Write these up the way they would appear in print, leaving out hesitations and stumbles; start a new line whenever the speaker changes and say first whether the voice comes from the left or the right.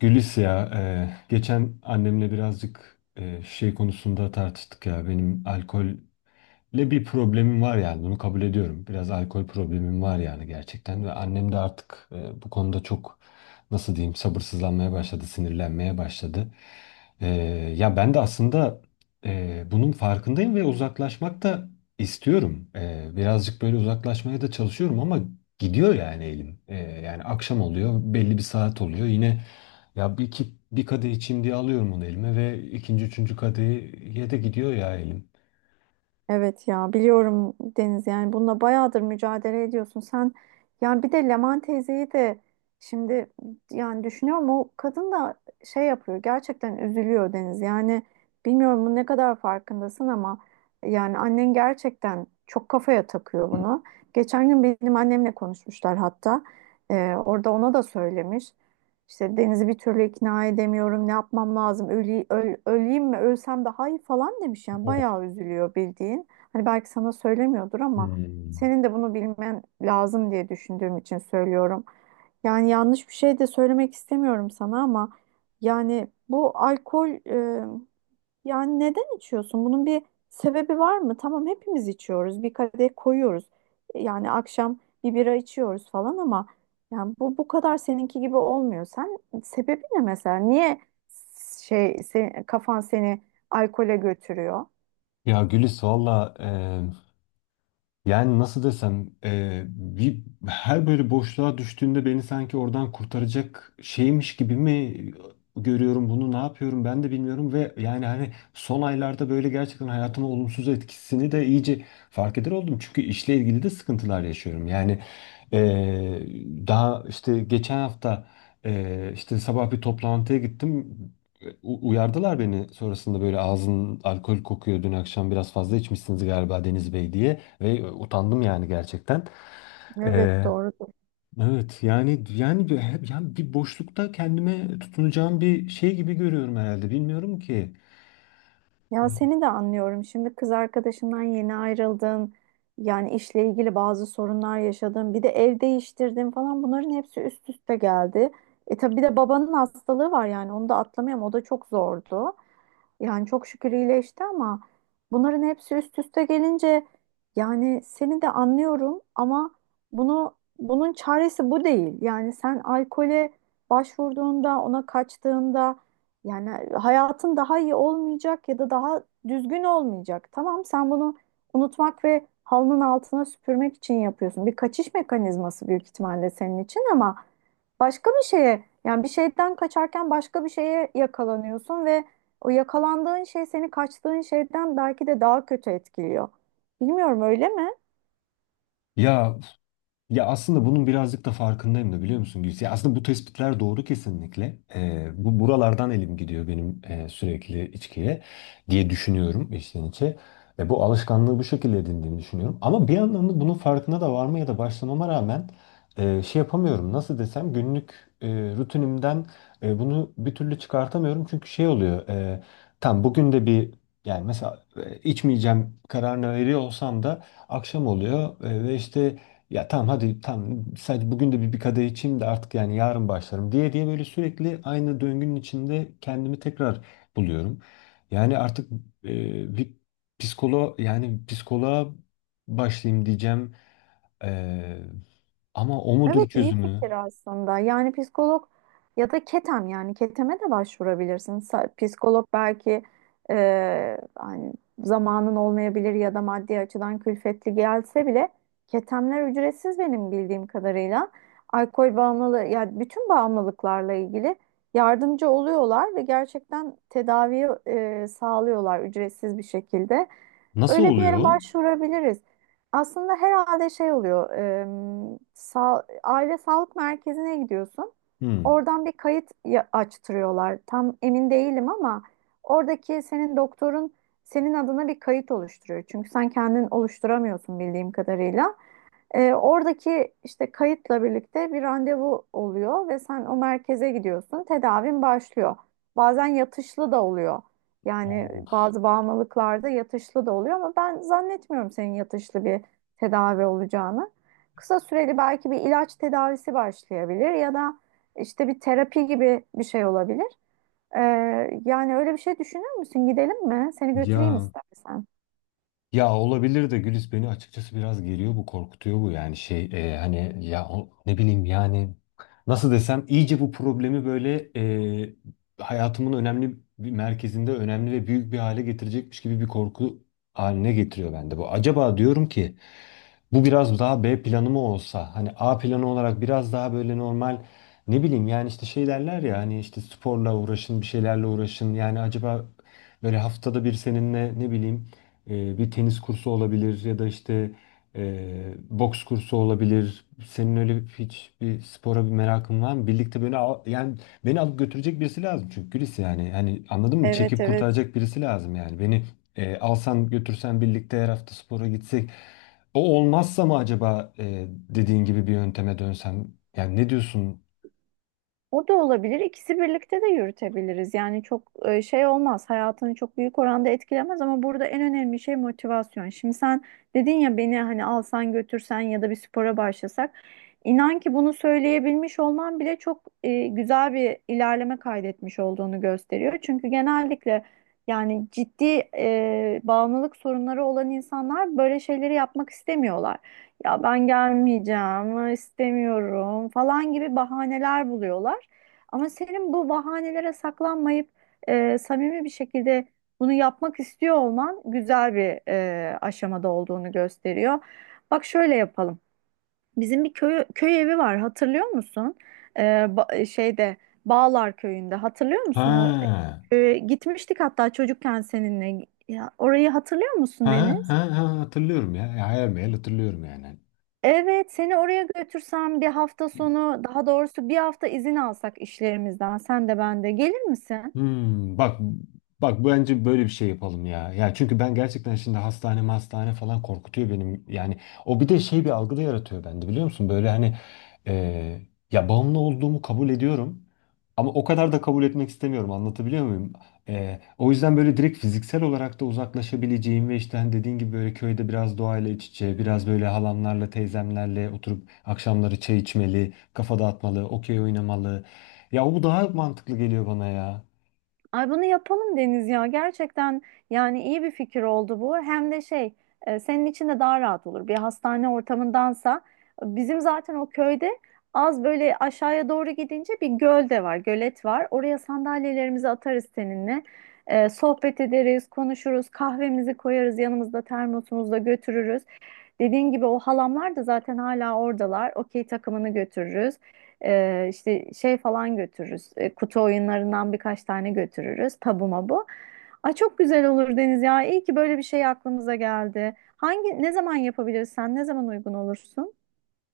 left: Gülis ya, geçen annemle birazcık şey konusunda tartıştık ya. Benim alkolle bir problemim var yani bunu kabul ediyorum. Biraz alkol problemim var yani gerçekten ve annem de artık bu konuda çok nasıl diyeyim sabırsızlanmaya başladı, sinirlenmeye başladı. E, ya ben de aslında bunun farkındayım ve uzaklaşmak da istiyorum. Birazcık böyle uzaklaşmaya da çalışıyorum ama gidiyor yani elim. Yani akşam oluyor, belli bir saat oluyor yine. Ya bir, iki, bir kadeh içeyim diye alıyorum onu elime ve ikinci, üçüncü kadehiye de gidiyor ya elim.
right: Evet ya biliyorum Deniz yani bununla bayağıdır mücadele ediyorsun. Sen yani bir de Leman teyzeyi de şimdi yani düşünüyorum o kadın da şey yapıyor gerçekten üzülüyor Deniz. Yani bilmiyorum bu ne kadar farkındasın ama yani annen gerçekten çok kafaya takıyor bunu. Geçen gün benim annemle konuşmuşlar hatta orada ona da söylemiş. İşte Deniz'i bir türlü ikna edemiyorum. Ne yapmam lazım? Öleyim mi? Ölsem daha iyi falan demiş yani.
left: Oh.
right: Bayağı üzülüyor bildiğin. Hani belki sana söylemiyordur ama
left: Hmm.
right: senin de bunu bilmen lazım diye düşündüğüm için söylüyorum. Yani yanlış bir şey de söylemek istemiyorum sana ama yani bu alkol yani neden içiyorsun? Bunun bir sebebi var mı? Tamam hepimiz içiyoruz. Bir kadeh koyuyoruz. Yani akşam bir bira içiyoruz falan ama yani bu kadar seninki gibi olmuyor. Sen sebebi ne mesela? Niye kafan seni alkole götürüyor?
left: Ya Gülis valla. Yani nasıl desem her böyle boşluğa düştüğümde beni sanki oradan kurtaracak şeymiş gibi mi görüyorum bunu. Ne yapıyorum ben de bilmiyorum ve yani hani son aylarda böyle gerçekten hayatıma olumsuz etkisini de iyice fark eder oldum. Çünkü işle ilgili de sıkıntılar yaşıyorum. Yani e, daha işte geçen hafta işte sabah bir toplantıya gittim. Uyardılar beni sonrasında böyle ağzın alkol kokuyor, dün akşam biraz fazla içmişsiniz galiba Deniz Bey diye. Ve utandım yani gerçekten.
right: Evet
left: Ee,
right: doğru.
left: evet yani yani bir boşlukta kendime tutunacağım bir şey gibi görüyorum herhalde. Bilmiyorum ki.
right: Ya seni de anlıyorum. Şimdi kız arkadaşından yeni ayrıldın. Yani işle ilgili bazı sorunlar yaşadın. Bir de ev değiştirdin falan. Bunların hepsi üst üste geldi. E tabii bir de babanın hastalığı var yani. Onu da atlamayalım. O da çok zordu. Yani çok şükür iyileşti ama bunların hepsi üst üste gelince yani seni de anlıyorum ama bunun çaresi bu değil. Yani sen alkole başvurduğunda, ona kaçtığında yani hayatın daha iyi olmayacak ya da daha düzgün olmayacak. Tamam sen bunu unutmak ve halının altına süpürmek için yapıyorsun. Bir kaçış mekanizması büyük ihtimalle senin için ama başka bir şeye yani bir şeyden kaçarken başka bir şeye yakalanıyorsun ve o yakalandığın şey seni kaçtığın şeyden belki de daha kötü etkiliyor. Bilmiyorum öyle mi?
left: Ya Ya, aslında bunun birazcık da farkındayım da biliyor musun Gülsü? Ya aslında bu tespitler doğru kesinlikle. Bu Buralardan elim gidiyor benim, sürekli içkiye diye düşünüyorum içten içe. Ve bu alışkanlığı bu şekilde edindiğimi düşünüyorum. Ama bir yandan da bunun farkına da varmaya da başlamama rağmen şey yapamıyorum. Nasıl desem günlük e, rutinimden bunu bir türlü çıkartamıyorum. Çünkü şey oluyor. Tam bugün de yani mesela içmeyeceğim kararını veriyor olsam da akşam oluyor, ve işte ya tamam hadi tamam sadece bugün de bir kadeh içeyim de artık yani yarın başlarım diye diye böyle sürekli aynı döngünün içinde kendimi tekrar buluyorum. Yani artık bir psikoloğa başlayayım diyeceğim. E, ama o
right: Evet
left: mudur
right: iyi fikir
left: çözümü?
right: aslında. Yani psikolog ya da ketem yani keteme de başvurabilirsin. Psikolog belki hani zamanın olmayabilir ya da maddi açıdan külfetli gelse bile ketemler ücretsiz benim bildiğim kadarıyla. Alkol bağımlılığı yani bütün bağımlılıklarla ilgili yardımcı oluyorlar ve gerçekten tedaviyi sağlıyorlar ücretsiz bir şekilde.
left: Nasıl
right: Öyle bir yere
left: oluyor?
right: başvurabiliriz. Aslında herhalde şey oluyor. Aile sağlık merkezine gidiyorsun.
left: Hmm.
right: Oradan bir açtırıyorlar. Tam emin değilim ama oradaki senin doktorun senin adına bir kayıt oluşturuyor. Çünkü sen kendin oluşturamıyorsun bildiğim kadarıyla. Oradaki işte kayıtla birlikte bir randevu oluyor ve sen o merkeze gidiyorsun. Tedavin başlıyor. Bazen yatışlı da oluyor. Yani
left: Oo.
right: bazı bağımlılıklarda yatışlı da oluyor ama ben zannetmiyorum senin yatışlı bir tedavi olacağını. Kısa süreli belki bir ilaç tedavisi başlayabilir ya da işte bir terapi gibi bir şey olabilir. E, Yani öyle bir şey düşünür müsün? Gidelim mi? Seni götüreyim
left: Ya
right: istersen.
left: Ya, olabilir de Gülis, beni açıkçası biraz geriyor bu, korkutuyor bu yani şey, hani ya ne bileyim yani nasıl desem iyice bu problemi böyle hayatımın önemli bir merkezinde önemli ve büyük bir hale getirecekmiş gibi bir korku haline getiriyor bende bu. Acaba diyorum ki bu biraz daha B planı mı olsa, hani A planı olarak biraz daha böyle normal ne bileyim yani işte şey derler ya hani işte sporla uğraşın, bir şeylerle uğraşın yani. Acaba böyle haftada bir seninle ne bileyim, bir tenis kursu olabilir ya da işte boks kursu olabilir. Senin öyle hiç bir spora bir merakın var mı? Birlikte beni al, yani beni alıp götürecek birisi lazım çünkü Gülis yani. Hani anladın mı?
right: Evet,
left: Çekip
right: evet.
left: kurtaracak birisi lazım yani. Beni alsan götürsen birlikte her hafta spora gitsek. O olmazsa mı acaba dediğin gibi bir yönteme dönsem? Yani ne diyorsun?
right: O da olabilir. İkisi birlikte de yürütebiliriz. Yani çok şey olmaz. Hayatını çok büyük oranda etkilemez ama burada en önemli şey motivasyon. Şimdi sen dedin ya beni hani alsan götürsen ya da bir spora başlasak. İnan ki bunu söyleyebilmiş olman bile çok güzel bir ilerleme kaydetmiş olduğunu gösteriyor. Çünkü genellikle yani ciddi bağımlılık sorunları olan insanlar böyle şeyleri yapmak istemiyorlar. Ya ben gelmeyeceğim, istemiyorum falan gibi bahaneler buluyorlar. Ama senin bu bahanelere saklanmayıp samimi bir şekilde bunu yapmak istiyor olman güzel bir aşamada olduğunu gösteriyor. Bak şöyle yapalım. Bizim bir köy evi var hatırlıyor musun? E, ba- şeyde Bağlar Köyü'nde hatırlıyor musun o
left: Ha,
right: gitmiştik hatta çocukken seninle. Ya, orayı hatırlıyor musun Deniz?
left: ha, Hatırlıyorum ya. Ya, hayal meyal hatırlıyorum yani.
right: Evet, seni oraya götürsem bir hafta sonu, daha doğrusu bir hafta izin alsak işlerimizden, sen de ben de gelir misin?
left: Hmm, bak bak bence böyle bir şey yapalım ya. Ya çünkü ben gerçekten şimdi hastane hastane falan korkutuyor benim. Yani o bir de şey bir algı da yaratıyor bende biliyor musun? Böyle hani e, ya bağımlı olduğumu kabul ediyorum. Ama o kadar da kabul etmek istemiyorum, anlatabiliyor muyum? O yüzden böyle direkt fiziksel olarak da uzaklaşabileceğim ve işte hani dediğin gibi böyle köyde biraz doğayla iç içe, biraz böyle halamlarla teyzemlerle oturup akşamları çay içmeli, kafa dağıtmalı, okey oynamalı. Ya bu daha mantıklı geliyor bana ya.
right: Ay bunu yapalım Deniz ya. Gerçekten yani iyi bir fikir oldu bu. Hem de şey senin için de daha rahat olur. Bir hastane ortamındansa bizim zaten o köyde az böyle aşağıya doğru gidince bir göl de var, gölet var. Oraya sandalyelerimizi atarız seninle. Sohbet ederiz, konuşuruz, kahvemizi koyarız yanımızda termosumuzda götürürüz. Dediğin gibi o halamlar da zaten hala oradalar. Okey takımını götürürüz. İşte şey falan götürürüz. Kutu oyunlarından birkaç tane götürürüz. Tabu mabu. Ay çok güzel olur Deniz ya. İyi ki böyle bir şey aklımıza geldi. Hangi ne zaman yapabiliriz sen? Ne zaman uygun olursun?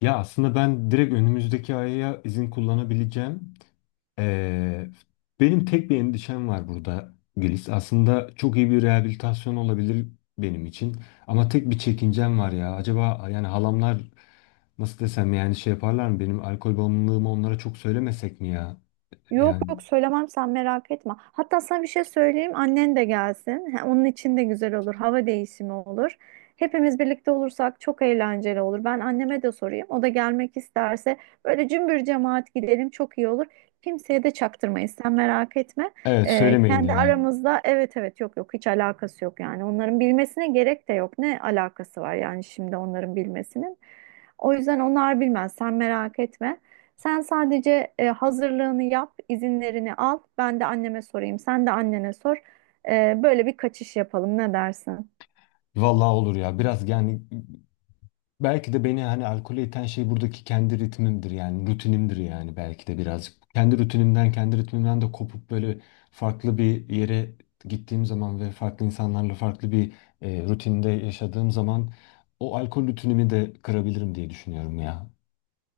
left: Ya aslında ben direkt önümüzdeki aya izin kullanabileceğim. Ee, benim tek bir endişem var burada Gülis. Aslında çok iyi bir rehabilitasyon olabilir benim için. Ama tek bir çekincem var ya. Acaba yani halamlar nasıl desem yani şey yaparlar mı? Benim alkol bağımlılığımı onlara çok söylemesek mi ya?
right: Yok
left: Yani
right: yok söylemem sen merak etme. Hatta sana bir şey söyleyeyim annen de gelsin. Ha, onun için de güzel olur. Hava değişimi olur. Hepimiz birlikte olursak çok eğlenceli olur. Ben anneme de sorayım. O da gelmek isterse böyle cümbür cemaat gidelim çok iyi olur. Kimseye de çaktırmayız sen merak etme.
left: evet, söylemeyin
right: Kendi
left: ya.
right: aramızda evet evet yok yok hiç alakası yok yani. Onların bilmesine gerek de yok. Ne alakası var yani şimdi onların bilmesinin. O yüzden onlar bilmez sen merak etme. Sen sadece hazırlığını yap, izinlerini al. Ben de anneme sorayım, sen de annene sor. Böyle bir kaçış yapalım. Ne dersin?
left: Vallahi olur ya. Biraz yani. Belki de beni hani alkole iten şey buradaki kendi ritmimdir yani rutinimdir yani belki de birazcık. Kendi rutinimden, kendi ritmimden de kopup böyle farklı bir yere gittiğim zaman ve farklı insanlarla farklı bir rutinde yaşadığım zaman o alkol rutinimi de kırabilirim diye düşünüyorum ya.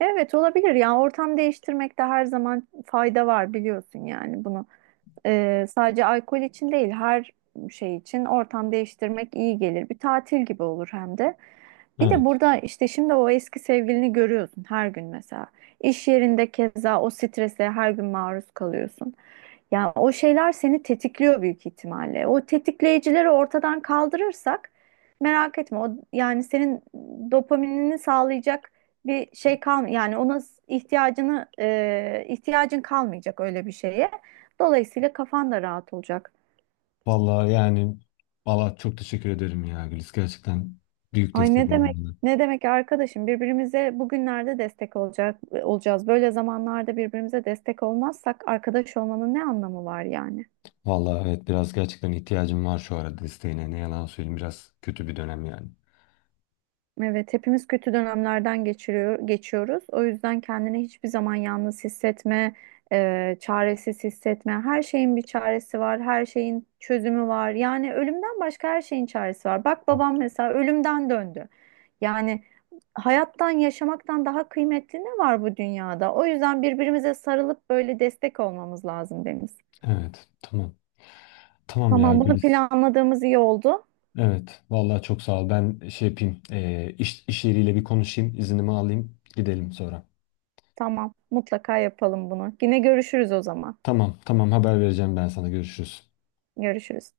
right: Evet olabilir yani ortam değiştirmekte her zaman fayda var biliyorsun yani bunu. Sadece alkol için değil her şey için ortam değiştirmek iyi gelir. Bir tatil gibi olur hem de. Bir de
left: Evet.
right: burada işte şimdi o eski sevgilini görüyorsun her gün mesela. İş yerinde keza o strese her gün maruz kalıyorsun. Yani o şeyler seni tetikliyor büyük ihtimalle. O tetikleyicileri ortadan kaldırırsak merak etme o yani senin dopaminini sağlayacak bir şey kal yani ihtiyacını ihtiyacın kalmayacak öyle bir şeye. Dolayısıyla kafan da rahat olacak.
left: Vallahi yani vallahi çok teşekkür ederim ya Gülis. Gerçekten büyük
right: Ay
left: destek
right: ne
left: oldun
right: demek?
left: bana.
right: Ne demek arkadaşım? Birbirimize bugünlerde destek olacak olacağız. Böyle zamanlarda birbirimize destek olmazsak arkadaş olmanın ne anlamı var yani?
left: Vallahi evet, biraz gerçekten ihtiyacım var şu arada desteğine. Ne yalan söyleyeyim, biraz kötü bir dönem yani.
right: Evet, hepimiz kötü dönemlerden geçiriyor, geçiyoruz. O yüzden kendini hiçbir zaman yalnız hissetme, çaresiz hissetme. Her şeyin bir çaresi var, her şeyin çözümü var. Yani ölümden başka her şeyin çaresi var. Bak babam mesela ölümden döndü. Yani hayattan, yaşamaktan daha kıymetli ne var bu dünyada? O yüzden birbirimize sarılıp böyle destek olmamız lazım Deniz.
left: Evet, tamam. Tamam ya
right: Tamam, bunu
left: Güliz.
right: planladığımız iyi oldu.
left: Evet. Vallahi çok sağ ol. Ben şey yapayım. İş, iş yeriyle bir konuşayım. İznimi alayım. Gidelim sonra.
right: Tamam, mutlaka yapalım bunu. Yine görüşürüz o zaman.
left: Tamam. Tamam. Haber vereceğim ben sana. Görüşürüz.
right: Görüşürüz.